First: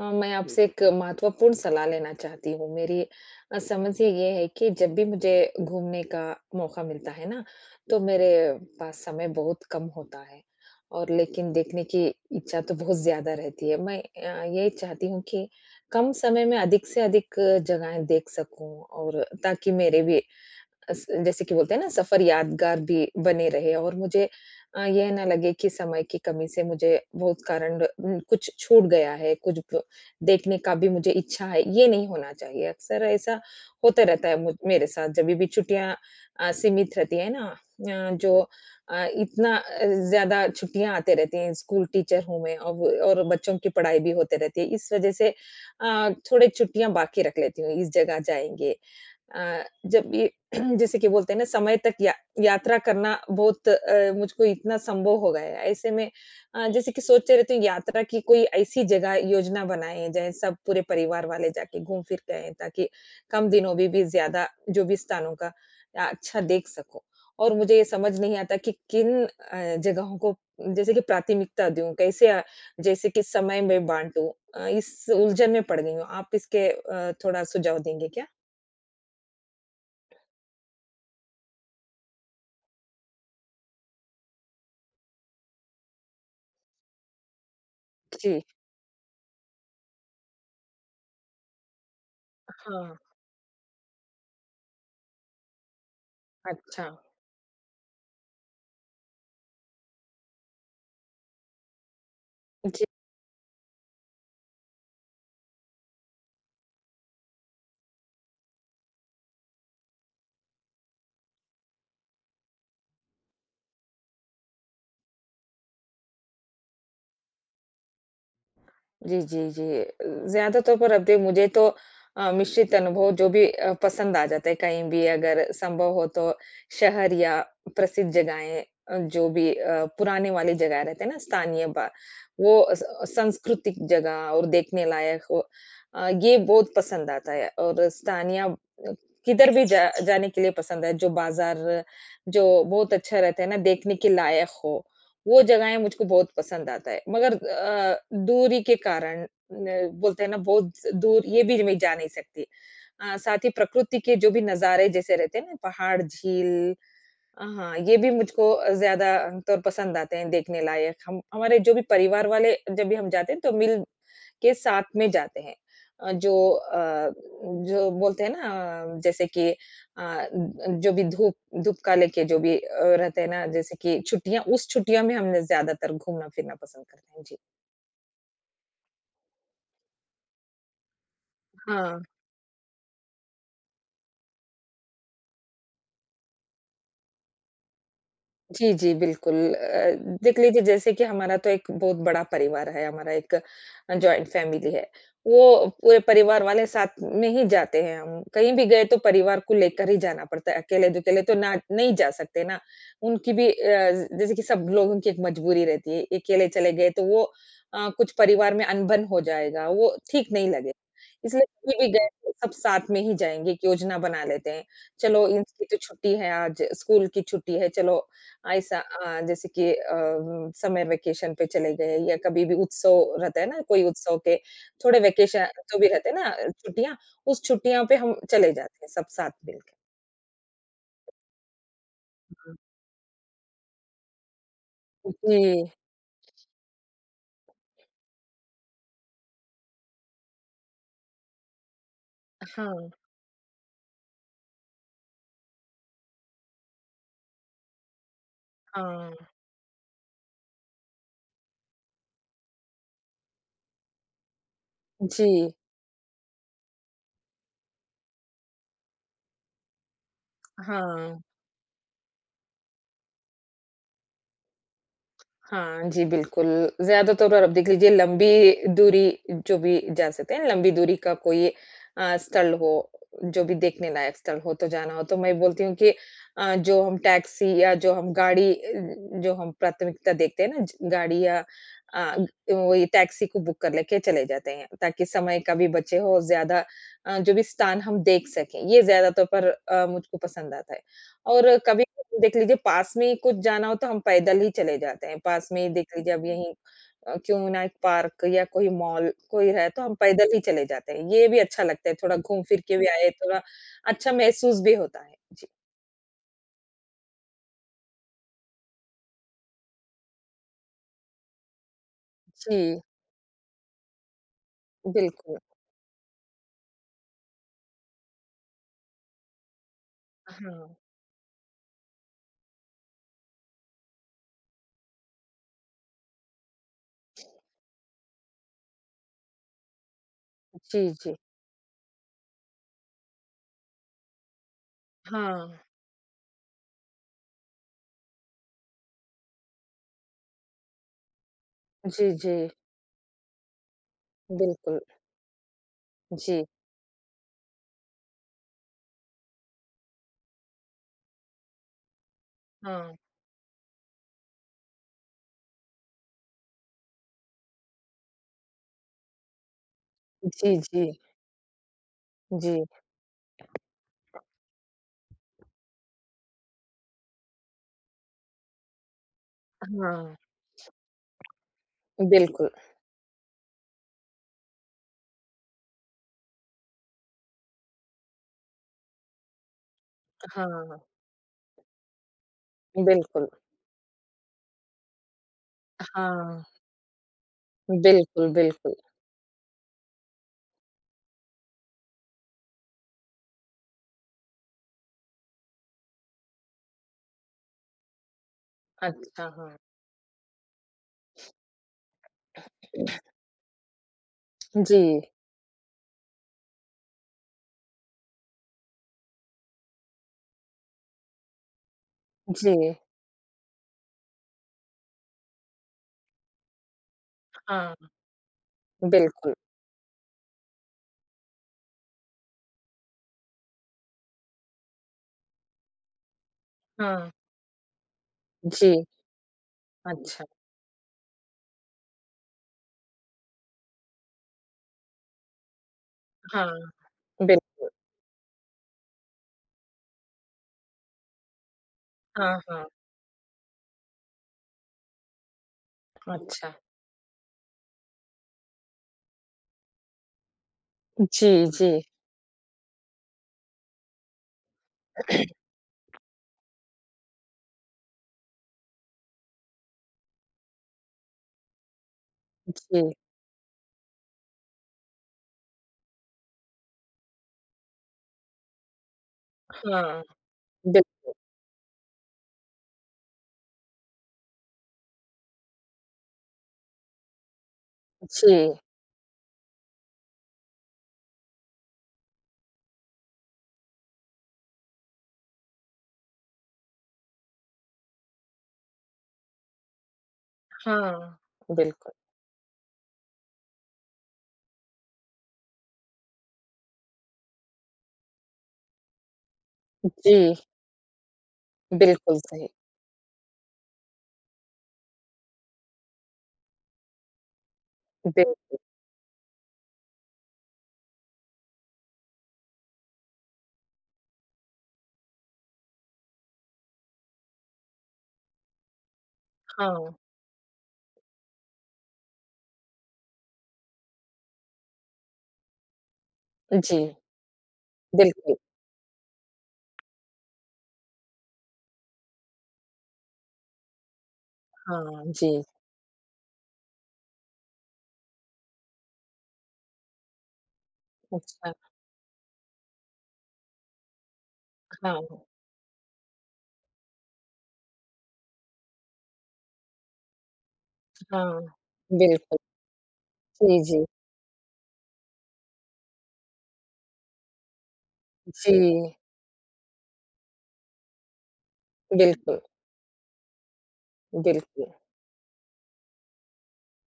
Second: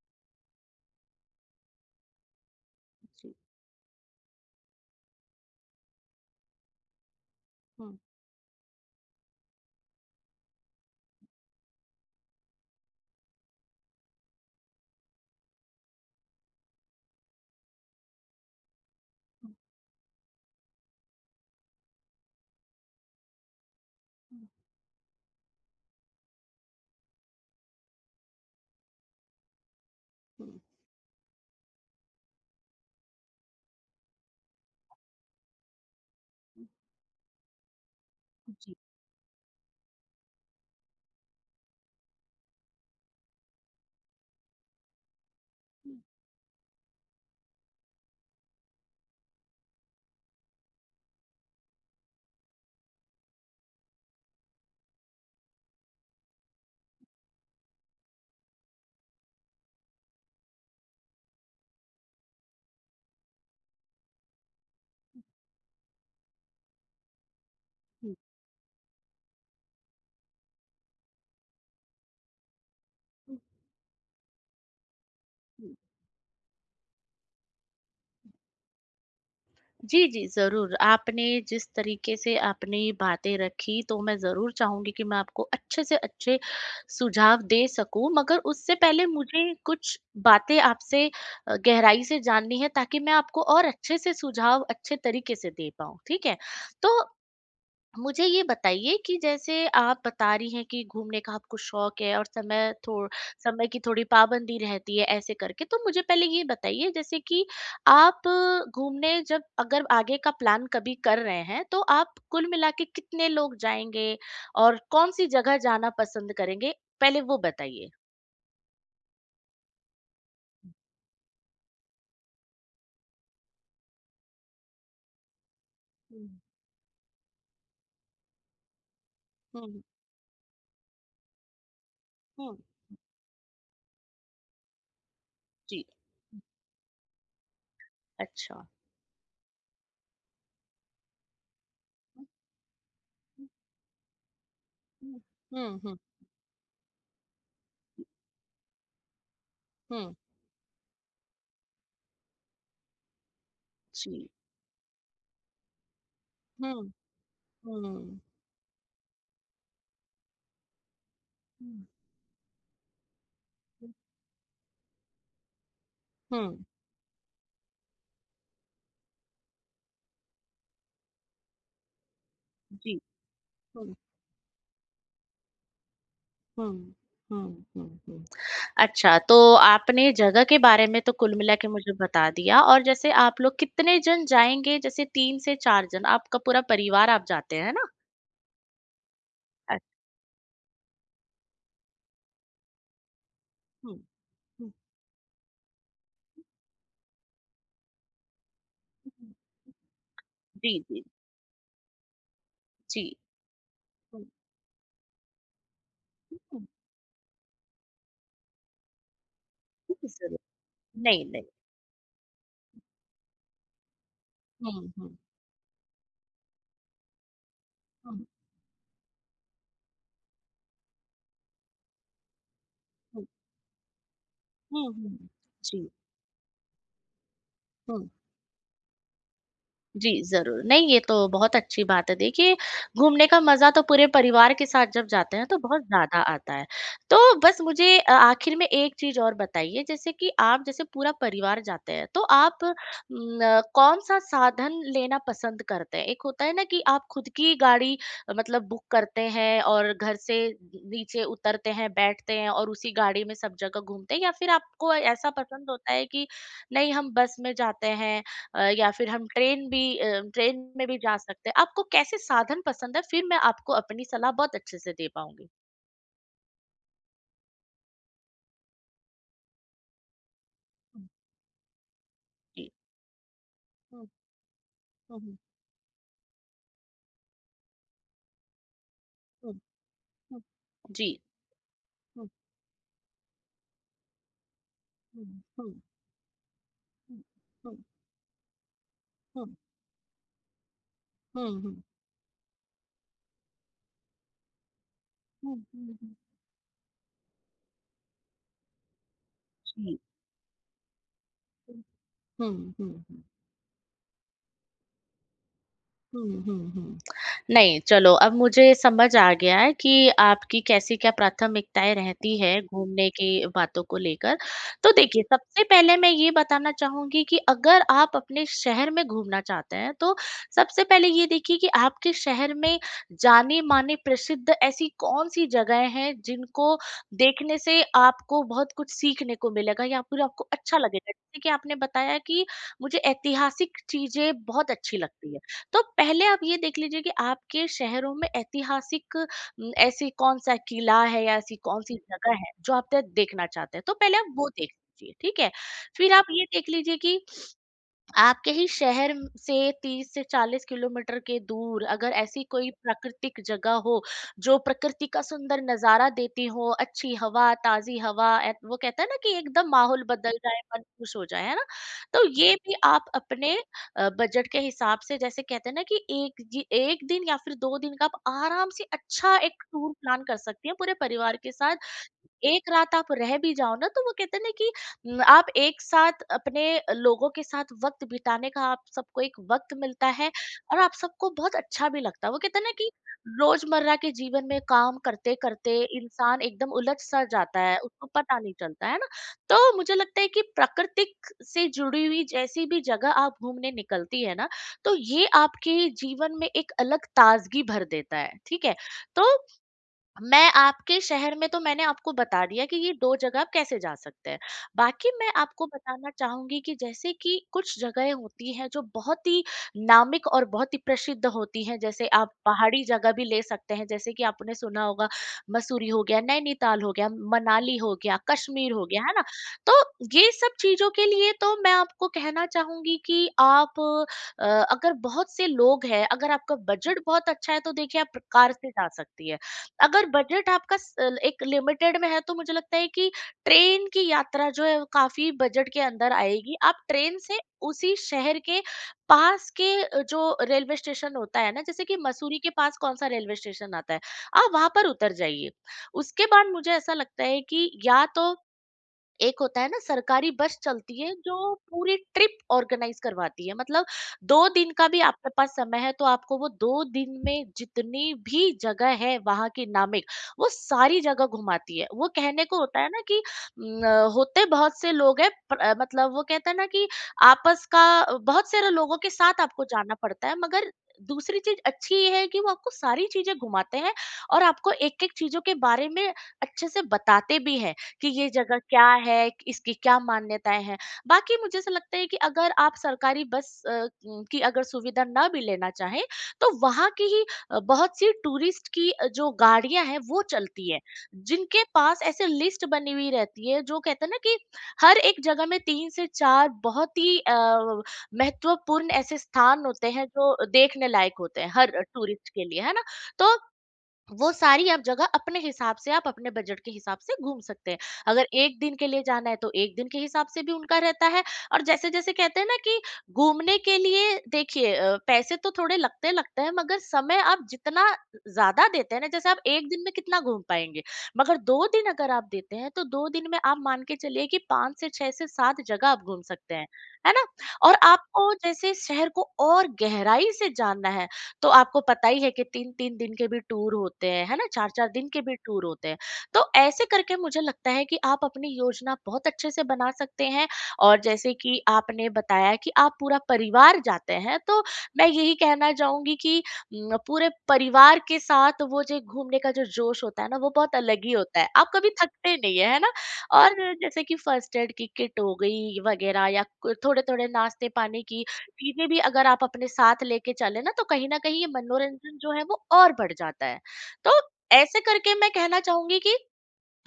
मैं जी। आपसे एक महत्वपूर्ण सलाह लेना चाहती हूँ। मेरी जी। समझ ही ये है कि जब भी मुझे घूमने का मौका मिलता है ना, हुँ, तो मेरे पास समय बहुत कम होता है और लेकिन देखने की इच्छा तो बहुत ज़्यादा रहती है। मैं ये चाहती हूँ कि कम समय में अधिक से अधिक जगहें देख सकूँ और ताकि मेरे भी अस जैसे कि बोलते हैं ना सफर यादगार भी बने रहे और मुझे हुँ, ये ना लगे कि समय की कमी से मुझे बहुत कारण कुछ छूट गया है, कुछ ब देखने हुँ, का भी मुझे इच्छा है, ये नहीं होना चाहिए। अक्सर ऐसा होता रहता है मुझ मेरे साथ जभी भी छुट्टियाँ हुँ, सीमित रहती है ना जो इतना ज़्यादा छुट्टियाँ आते रहती हैं, स्कूल टीचर हूँ मैं अब और बच्चों की पढ़ाई भी होते रहती है। इस वजह से हुँ, थोड़े छुट्टियाँ बाकी रख लेती हूँ, इस जगह जाएँगे जब ये जैसे कि बोलते हैं ना समय तक या यात्रा करना बहुत मुझको इतना संभव हो गया है। ऐसे में जैसे कि सोचते रहती हूँ यात्रा की कोई ऐसी जगह योजना बनाएँ जहाँ सब पूरे परिवार वाले जाके घूम फिर के आएँ ताकि कम दिनों में भी ज़्यादा जो भी हुँ, स्थानों का अच्छा देख सको। और मुझे ये हुँ, समझ नहीं आता कि किन जगहों को जैसे कि प्राथमिकता दूँ, कैसे जैसे कि हुँ, समय में बाँटूँ? इस उलझन में हुँ। पड़ गई हूँ। आप इसके थोड़ा सुझाव देंगे क्या? जी, जी, ज़रूर। आपने जिस तरीके से आपने ये बातें रखी, तो मैं ज़रूर चाहूँगी कि मैं आपको अच्छे से अच्छे सुझाव दे सकूँ, मगर जी। उससे पहले मुझे कुछ बातें आपसे गहराई से जाननी है, हाँ, ताकि मैं आपको और अच्छे से सुझाव अच्छे तरीके से दे पाऊँ, ठीक है? अच्छा। तो मुझे ये बताइए कि जैसे आप बता रही हैं कि घूमने का आपको शौक है और जी, समय की थोड़ी पाबंदी रहती है, ऐसे करके। तो मुझे पहले ये बताइए, जैसे कि आप घूमने जब अगर आगे का प्लान कभी कर रहे हैं, तो आप कुल मिला के कितने लोग जाएंगे और कौन सी जगह जाना पसंद करेंगे, पहले वो बताइए। जी। ज़्यादा तौर पर अब दे मुझे तो मिश्रित अनुभव जो भी पसंद आ जाता है कहीं भी अगर संभव हो तो हम्म। शहर या प्रसिद्ध जगहें जो भी हम्म। पुराने वाली जगह रहते हैं ना स्थानीय बा वो हम्म, स सांस्कृतिक जगह और देखने लायक हो। जी। ये बहुत पसंद आता है और स्थानीय अच्छा। किधर भी जा जाने के लिए पसंद है जो बाज़ार हम्म। जो बहुत अच्छा रहता है ना देखने के लायक हो। हम्म। वो जगहें हम्म। मुझको बहुत पसंद आता है मगर दूरी के कारण न हम्म, बोलते हैं ना बहुत दूर ये भी मैं जा नहीं सकती। साथ ही प्रकृति के जी। जो भी नज़ारे जैसे रहते हैं ना पहाड़, झील हम्म। हाँ, ये भी हम्म। मुझको ज़्यादा तौर पसंद आते हैं देखने लायक। हम हमारे जो भी हम्म। परिवार वाले जब भी हम जाते हैं तो मिल के साथ में जाते हैं। जो हम्म। जो बोलते हैं ना जैसे कि जो भी धूप धूप का लेके जो भी जी। रहते हैं ना जैसे हुँ, कि छुट्टियाँ उस छुट्टियों में हमने ज़्यादातर घूमना-फिरना हुँ, पसंद करते हैं। जी। हुँ, हुँ, हुँ। अच्छा, तो आपने जगह के बारे में तो कुल मिला के मुझे हाँ। बता दिया। और जैसे आप लोग कितने जन जाएँगे? जैसे 3 से 4 जन, आपका पूरा परिवार आप जाते हैं, है ना? जी, जी, बिल्कुल। अच देख लीजिए जैसे कि हमारा तो एक बहुत बड़ा परिवार है, हमारा एक हुँ, जॉइंट फैमिली हुँ, है। वो पूरे परिवार वाले साथ में ही जाते हैं हम। कहीं भी गए तो हुँ। परिवार को लेकर ही जाना पड़ता है, जी, जी, अकेले-दुकेले तो ना नहीं जा सकते ना। जी। उनकी भी हुँ, जैसे कि सब लोगों की एक मजबूरी रहती है, हुँ, अकेले हुँ, चले गए तो वो कुछ परिवार में अनबन हो जाएगा, वो ठीक ज़रूर। नहीं लगेगा। नहीं, इसलिए नहीं। कहीं भी गए तो सब साथ में ही जाएँगे, एक योजना बना लेते हैं। हुँ, हुँ, चलो इनकी तो छुट्टी है आज, स्कूल की छुट्टी है, चलो हुँ, ऐसा जैसे कि समर वेकेशन पे चले गए या कभी भी उत्सव हुँ, रहता है ना, कोई उत्सव के हुँ, थोड़े हुँ। वेकेशन जो भी जी, रहते हैं ना छुट्टियाँ, उस छुट्टियों पे हुँ। हम चले जाते हैं सब साथ मिलके। जी, ज़रूर। नहीं, ये तो बहुत अच्छी बात है। देखिए, घूमने का मज़ा तो पूरे परिवार के साथ जब जाते जी। हैं, तो बहुत ज़्यादा आता है। तो बस मुझे आखिर में एक चीज़ और बताइए, जैसे कि आप जैसे पूरा परिवार जाते हैं, तो आप हाँ, न कौन-सा साधन लेना पसंद करते हैं? एक होता है ना, कि आप खुद की गाड़ी मतलब बुक हाँ। करते हैं और घर से नीचे उतरते हैं, बैठते हैं और उसी गाड़ी में सब जगह घूमते हैं, या फिर आपको जी, ऐसा पसंद होता है कि नहीं, हम बस में जाते हैं, या फिर हम ट्रेन भी अ, ट्रेन में भी जा हाँ। सकते हैं। आपको कैसे साधन पसंद है? फिर मैं आपको अपनी सलाह बहुत अच्छे से दे पाऊँगी। हाँ जी, बिल्कुल। ज़्यादातर और आप देख लीजिए लंबी दूरी जो भी जा सकते हैं, लंबी दूरी हुँ। का कोई स्थल हो, जी। जो भी देखने हुँ, लायक स्थल हो तो जाना हो, तो हुँ, हुँ, मैं बोलती हूँ कि जो हम टैक्सी या जो हम गाड़ी जो हम हुँ, प्राथमिकता हुँ। देखते हैं ना ज जी। गाड़ी या अ, हुँ, ग- वही टैक्सी को बुक कर लेके चले जाते हैं, ताकि समय हुँ, का भी हुँ, बचे हो और ज़्यादा हुँ, जो भी हुँ, स्थान हम देख सकें। ये ज़्यादातर हुँ, पर मुझको पसंद आता है। हुँ, और हुँ, कभी देख लीजिए पास में ही कुछ जाना हो तो हम पैदल ही चले जाते हैं, पास हुँ, में ही देख हुँ, हुँ, लीजिए अब यहीं क्यों ना एक पार्क या कोई मॉल कोई है तो हम जी। पैदल ही चले जाते हैं, ये भी अच्छा लगता है थोड़ा घूम फिर हुँ, के भी हुँ, आए, हुँ। थोड़ा अच्छा महसूस भी होता है। जी, हुँ, हुँ, हुँ। नहीं, चलो अब मुझे समझ आ गया है कि आपकी कैसी क्या प्राथमिकताएँ रहती है जी, घूमने की बातों को लेकर। तो देखिए, बिल्कुल। सबसे पहले मैं ये बताना चाहूँगी कि अगर आप अपने शहर में घूमना चाहते हैं, तो हाँ, सबसे पहले ये देखिए कि आपके शहर में जाने-माने प्रसिद्ध ऐसी कौन-सी जगहें हैं, जिनको देखने से आपको बहुत कुछ सीखने को मिलेगा या फिर आपको अच्छा जी, लगेगा। जी, जैसे कि आपने बताया कि मुझे ऐतिहासिक चीज़ें बहुत अच्छी लगती है। हाँ, तो पहले आप ये देख लीजिए कि आपके शहरों में ऐतिहासिक न, ऐसी कौन सा किला है या ऐसी कौन सी जी, जगह जी, है जो आप देखना चाहते हैं, तो पहले आप वो देख बिल्कुल, लीजिए, ठीक है। फिर आप जी, ये देख लीजिए कि आपके ही शहर से 30 से 40 किलोमीटर के दूर अगर ऐसी कोई हाँ, प्राकृतिक जगह हो, जो प्रकृति का सुंदर नजारा देती हो, अच्छी हवा, ताजी हवा। वो कहता है ना कि एकदम माहौल बदल जी, जाए, मन जी, खुश हो जाए, है ना? तो ये जी, भी आप अपने बजट के हिसाब से, जैसे कहते हैं ना, कि एक दिन या फिर दो दिन का आप आराम से अच्छा एक टूर हाँ, प्लान कर सकती हैं पूरे परिवार के साथ। बिल्कुल, एक रात आप रह भी जाओ ना, तो वो कहते हैं ना कि आप एक साथ अपने लोगों के साथ वक्त बिताने का आप सबको एक वक्त मिलता है हाँ, और आप सबको बहुत अच्छा भी लगता है। वो कहते हैं ना कि बिल्कुल, रोजमर्रा के जीवन में काम करते करते हाँ, इंसान एकदम उलझ सा जाता है, उसको बिल्कुल, पता नहीं बिल्कुल, चलता है ना। तो मुझे लगता है कि प्राकृतिक से जुड़ी हुई जैसी भी जगह आप घूमने निकलती है ना, तो ये आपके जीवन में एक अलग ताजगी भर देता है, ठीक है। तो अच्छा, हाँ, मैं आपके शहर में तो मैंने आपको बता दिया कि ये 2 जगह आप कैसे जा सकते हैं। जी। बाकी मैं आपको बताना चाहूँगी कि जैसे कि कुछ जगहें होती हैं जो बहुत ही नामिक और बहुत ही प्रसिद्ध होती हैं। जैसे आप जी। पहाड़ी जगह भी ले सकते हैं। जैसे कि आपने सुना होगा, मसूरी हो गया, नैनीताल हो गया, मनाली हाँ। हो गया, कश्मीर हो गया, है ना? बिल्कुल। तो ये सब चीज़ों के लिए तो मैं आपको कहना चाहूँगी कि आप अगर बहुत से लोग हैं, अगर आपका बजट हाँ। बहुत अच्छा है, तो देखिए, आप कार से जी, जा सकती है। अगर अच्छा। बजट आपका एक लिमिटेड में है, तो मुझे लगता है कि ट्रेन की यात्रा जो है वो काफी बजट के अंदर आएगी। हाँ। आप ट्रेन से बिल्कुल। उसी शहर के पास के जो रेलवे स्टेशन होता है ना, जैसे कि हाँ, मसूरी के हाँ। पास कौन सा रेलवे स्टेशन आता है, आप वहां पर उतर जाइए। उसके बाद अच्छा। मुझे ऐसा लगता है कि या तो एक होता है ना, सरकारी बस चलती है जी, जो जी, पूरी ट्रिप ऑर्गेनाइज करवाती है। मतलब दो दिन का भी आपके पास समय है, तो आपको वो दो दिन में जितनी भी जगह है वहां की नामिक, वो सारी जगह घुमाती है। वो कहने को होता जी। है ना कि न, होते बहुत से लोग हैं पर, मतलब वो कहता है ना कि आपस का, बहुत सारे लोगों के साथ आपको जाना हाँ। पड़ता है, मगर बिल दूसरी चीज अच्छी ये है कि वो आपको सारी चीजें घुमाते हैं और आपको एक एक चीजों के बारे में अच्छे से बताते भी हैं कि जी। ये जगह क्या है, इसकी क्या मान्यताएँ हैं। बाकी मुझे ऐसा लगता है कि अगर आप सरकारी बस की अगर सुविधा ना भी लेना चाहें, तो वहाँ की ही बहुत सी टूरिस्ट की जो गाड़ियाँ हैं वो चलती हैं, हाँ। जिनके बिल्कुल। पास ऐसे लिस्ट बनी हुई रहती है, जो कहते हैं ना कि हर एक जगह में 3 से 4 बहुत ही महत्वपूर्ण ऐसे स्थान होते हैं जी, जो देखने लायक होते हैं, हर बिल्कुल टूरिस्ट के सही। लिए, है ना? तो वो सारी आप जगह अपने हिसाब से, आप अपने बजट के हिसाब से घूम सकते हैं। अगर बिल एक दिन के लिए जाना है, तो एक दिन के हिसाब से भी उनका रहता है। और जैसे जैसे कहते हैं ना कि घूमने के लिए देखिए, पैसे तो थोड़े लगते लगते हैं, मगर समय आप जितना ज्यादा देते हैं ना, जैसे आप एक दिन हाँ। में कितना घूम पाएंगे, मगर दो दिन अगर आप देते हैं, तो दो दिन में आप मान के चलिए कि पाँच से छह से सात जगह आप घूम सकते हैं, जी, है ना। और आपको बिल्कुल। जैसे शहर को और गहराई से जानना है, तो आपको पता ही है कि 3-3 दिन के भी टूर होते हैं, है ना? 4-4 हाँ। दिन के जी, भी टूर होते हैं। तो ऐसे करके मुझे लगता है कि आप अपनी योजना बहुत अच्छे से बना सकते हैं। और जैसे अच्छा। कि आपने बताया कि आप पूरा परिवार जाते हैं, तो हाँ, मैं यही कहना चाहूँगी कि पूरे परिवार के साथ वो जो घूमने का जो जोश होता है ना, वो बहुत अलग ही हाँ। होता है। आप कभी थकते बिल्कुल। नहीं है, है ना? और जी, जी, जैसे कि फर्स्ट एड की किट हो गई वगैरह, या क थोड़े-थोड़े नाश्ते-पानी की जी। चीजें भी अगर आप अपने साथ लेके चले ना, तो कहीं ना कहीं ये मनोरंजन जो बिल्कुल, है वो और बढ़ जाता है। तो बिल्कुल। ऐसे करके मैं कहना चाहूंगी कि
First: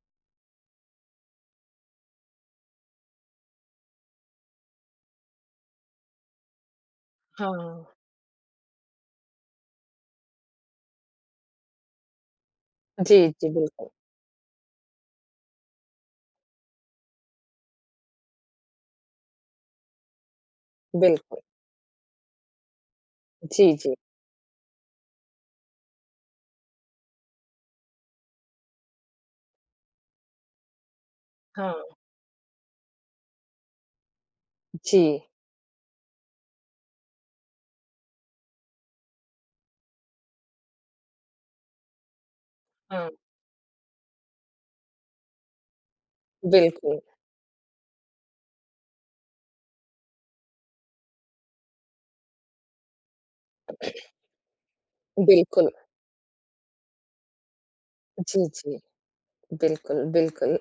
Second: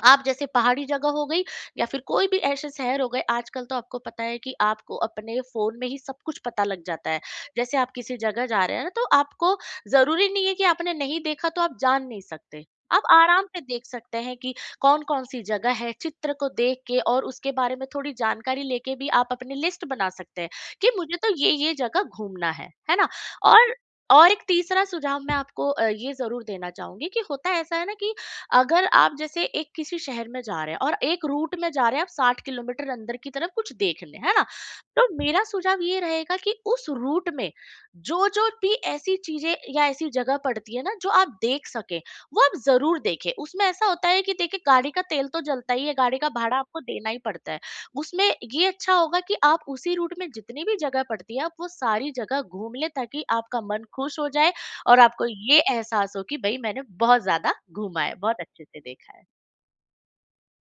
आप जैसे पहाड़ी जगह हो गई या फिर कोई भी ऐसे शहर हो गए, आजकल तो आपको पता है कि आपको अपने फोन में ही सब कुछ पता लग जाता है। जैसे हाँ। आप किसी जगह जा रहे हैं ना, तो आपको जरूरी नहीं है कि आपने नहीं देखा तो आप जान नहीं सकते। आप जी, आराम जी, से देख बिल्कुल, सकते हैं कि कौन कौन सी जगह है, चित्र को देख के और उसके बारे में थोड़ी जानकारी लेके भी आप अपनी लिस्ट बना सकते हैं, कि मुझे तो बिल्कुल। ये जगह घूमना है ना। जी, और जी। और एक तीसरा सुझाव मैं आपको ये जरूर देना चाहूंगी कि होता ऐसा है ना, कि अगर आप जैसे एक किसी शहर में जा रहे हैं और एक रूट में जा हाँ। रहे हैं, आप 60 किलोमीटर अंदर की तरफ कुछ देख लें, है ना। जी। तो मेरा सुझाव ये रहेगा कि उस रूट में जो जो भी ऐसी चीजें या ऐसी जगह पड़ती है ना, जो आप देख सके, वो आप जरूर हाँ। देखें। उसमें ऐसा होता है कि देखिए, गाड़ी का तेल तो जलता ही है, गाड़ी का भाड़ा आपको बिल्कुल, देना ही पड़ता है। उसमें ये अच्छा होगा कि आप उसी रूट में जितनी भी जगह पड़ती है, आप वो सारी जगह घूम लें, ताकि आपका मन खुश हो जाए और आपको ये बिल्कुल। एहसास हो कि भई मैंने बहुत ज़्यादा घूमा है, बहुत जी, अच्छे जी। से देखा है। बिल्कुल, बिल्कुल।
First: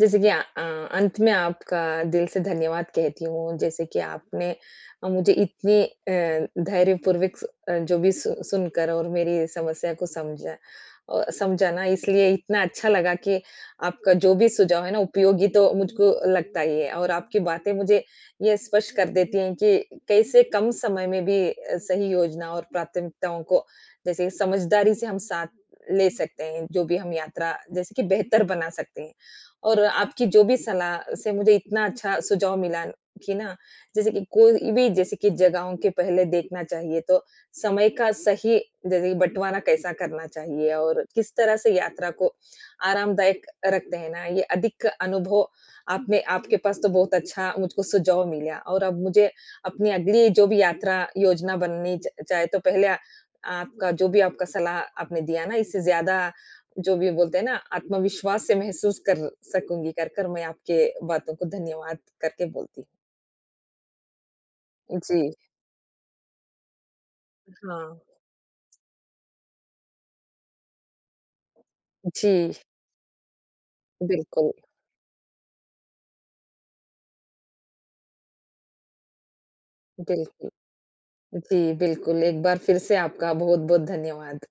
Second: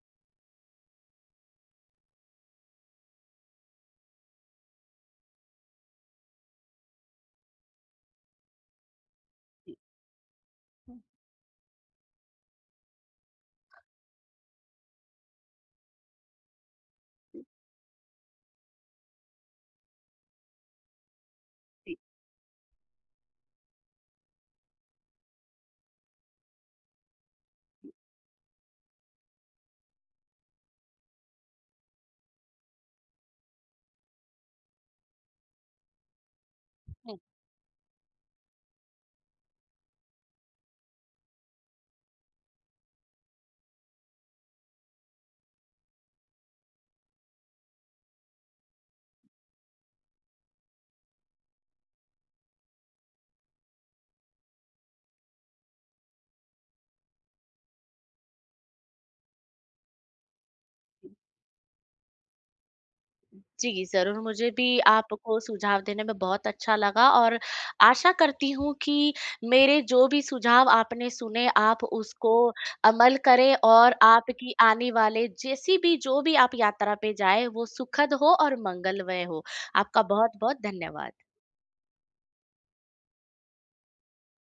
जैसे कि अंत में आपका दिल से धन्यवाद कहती हूँ, जैसे कि आपने मुझे इतनी धैर्यपूर्वक स जो भी सु सुनकर और मेरी जी। समस्या को समझा हुँ, समझा ना इसलिए इतना अच्छा लगा कि आपका जो भी सुझाव है ना उपयोगी तो मुझको लगता ही है और आपकी हुँ, बातें मुझे ये स्पष्ट कर देती हैं कि कैसे कम समय में भी जी। सही योजना और प्राथमिकताओं को जैसे समझदारी से हम साथ ले सकते हैं, जो भी हम यात्रा जैसे कि बेहतर बना सकते हैं। और आपकी जो भी सलाह से मुझे इतना अच्छा सुझाव मिला कि ना जैसे कि कोई भी जैसे कि जगहों के पहले देखना चाहिए तो हुँ। समय का सही जैसे बँटवारा कैसा करना चाहिए और किस तरह से यात्रा को आरामदायक रखते हैं ना, ये अधिक अनुभव आप में आपके पास तो बहुत अच्छा मुझको सुझाव मिला और अब मुझे अपनी अगली जो भी यात्रा योजना बननी च चाहे तो पहले आपका जो भी आपका सलाह आपने दिया ना इससे ज़्यादा जो भी बोलते हैं ना आत्मविश्वास से महसूस कर सकूँगी कर कर मैं आपके बातों को धन्यवाद करके बोलती जी, ज़रूर, मुझे भी हूँ। जी, आपको सुझाव देने में बहुत अच्छा लगा। और हाँ। आशा करती हूँ कि मेरे जो भी सुझाव आपने सुने, आप उसको जी, अमल करें, और बिल्कुल, आपकी आने वाले जैसी भी जो भी आप यात्रा पे जाएँ, वो सुखद हो और मंगलमय हो। आपका बिल्कुल। बहुत-बहुत धन्यवाद। जी, बिल्कुल एक बार फिर से आपका बहुत-बहुत धन्यवाद।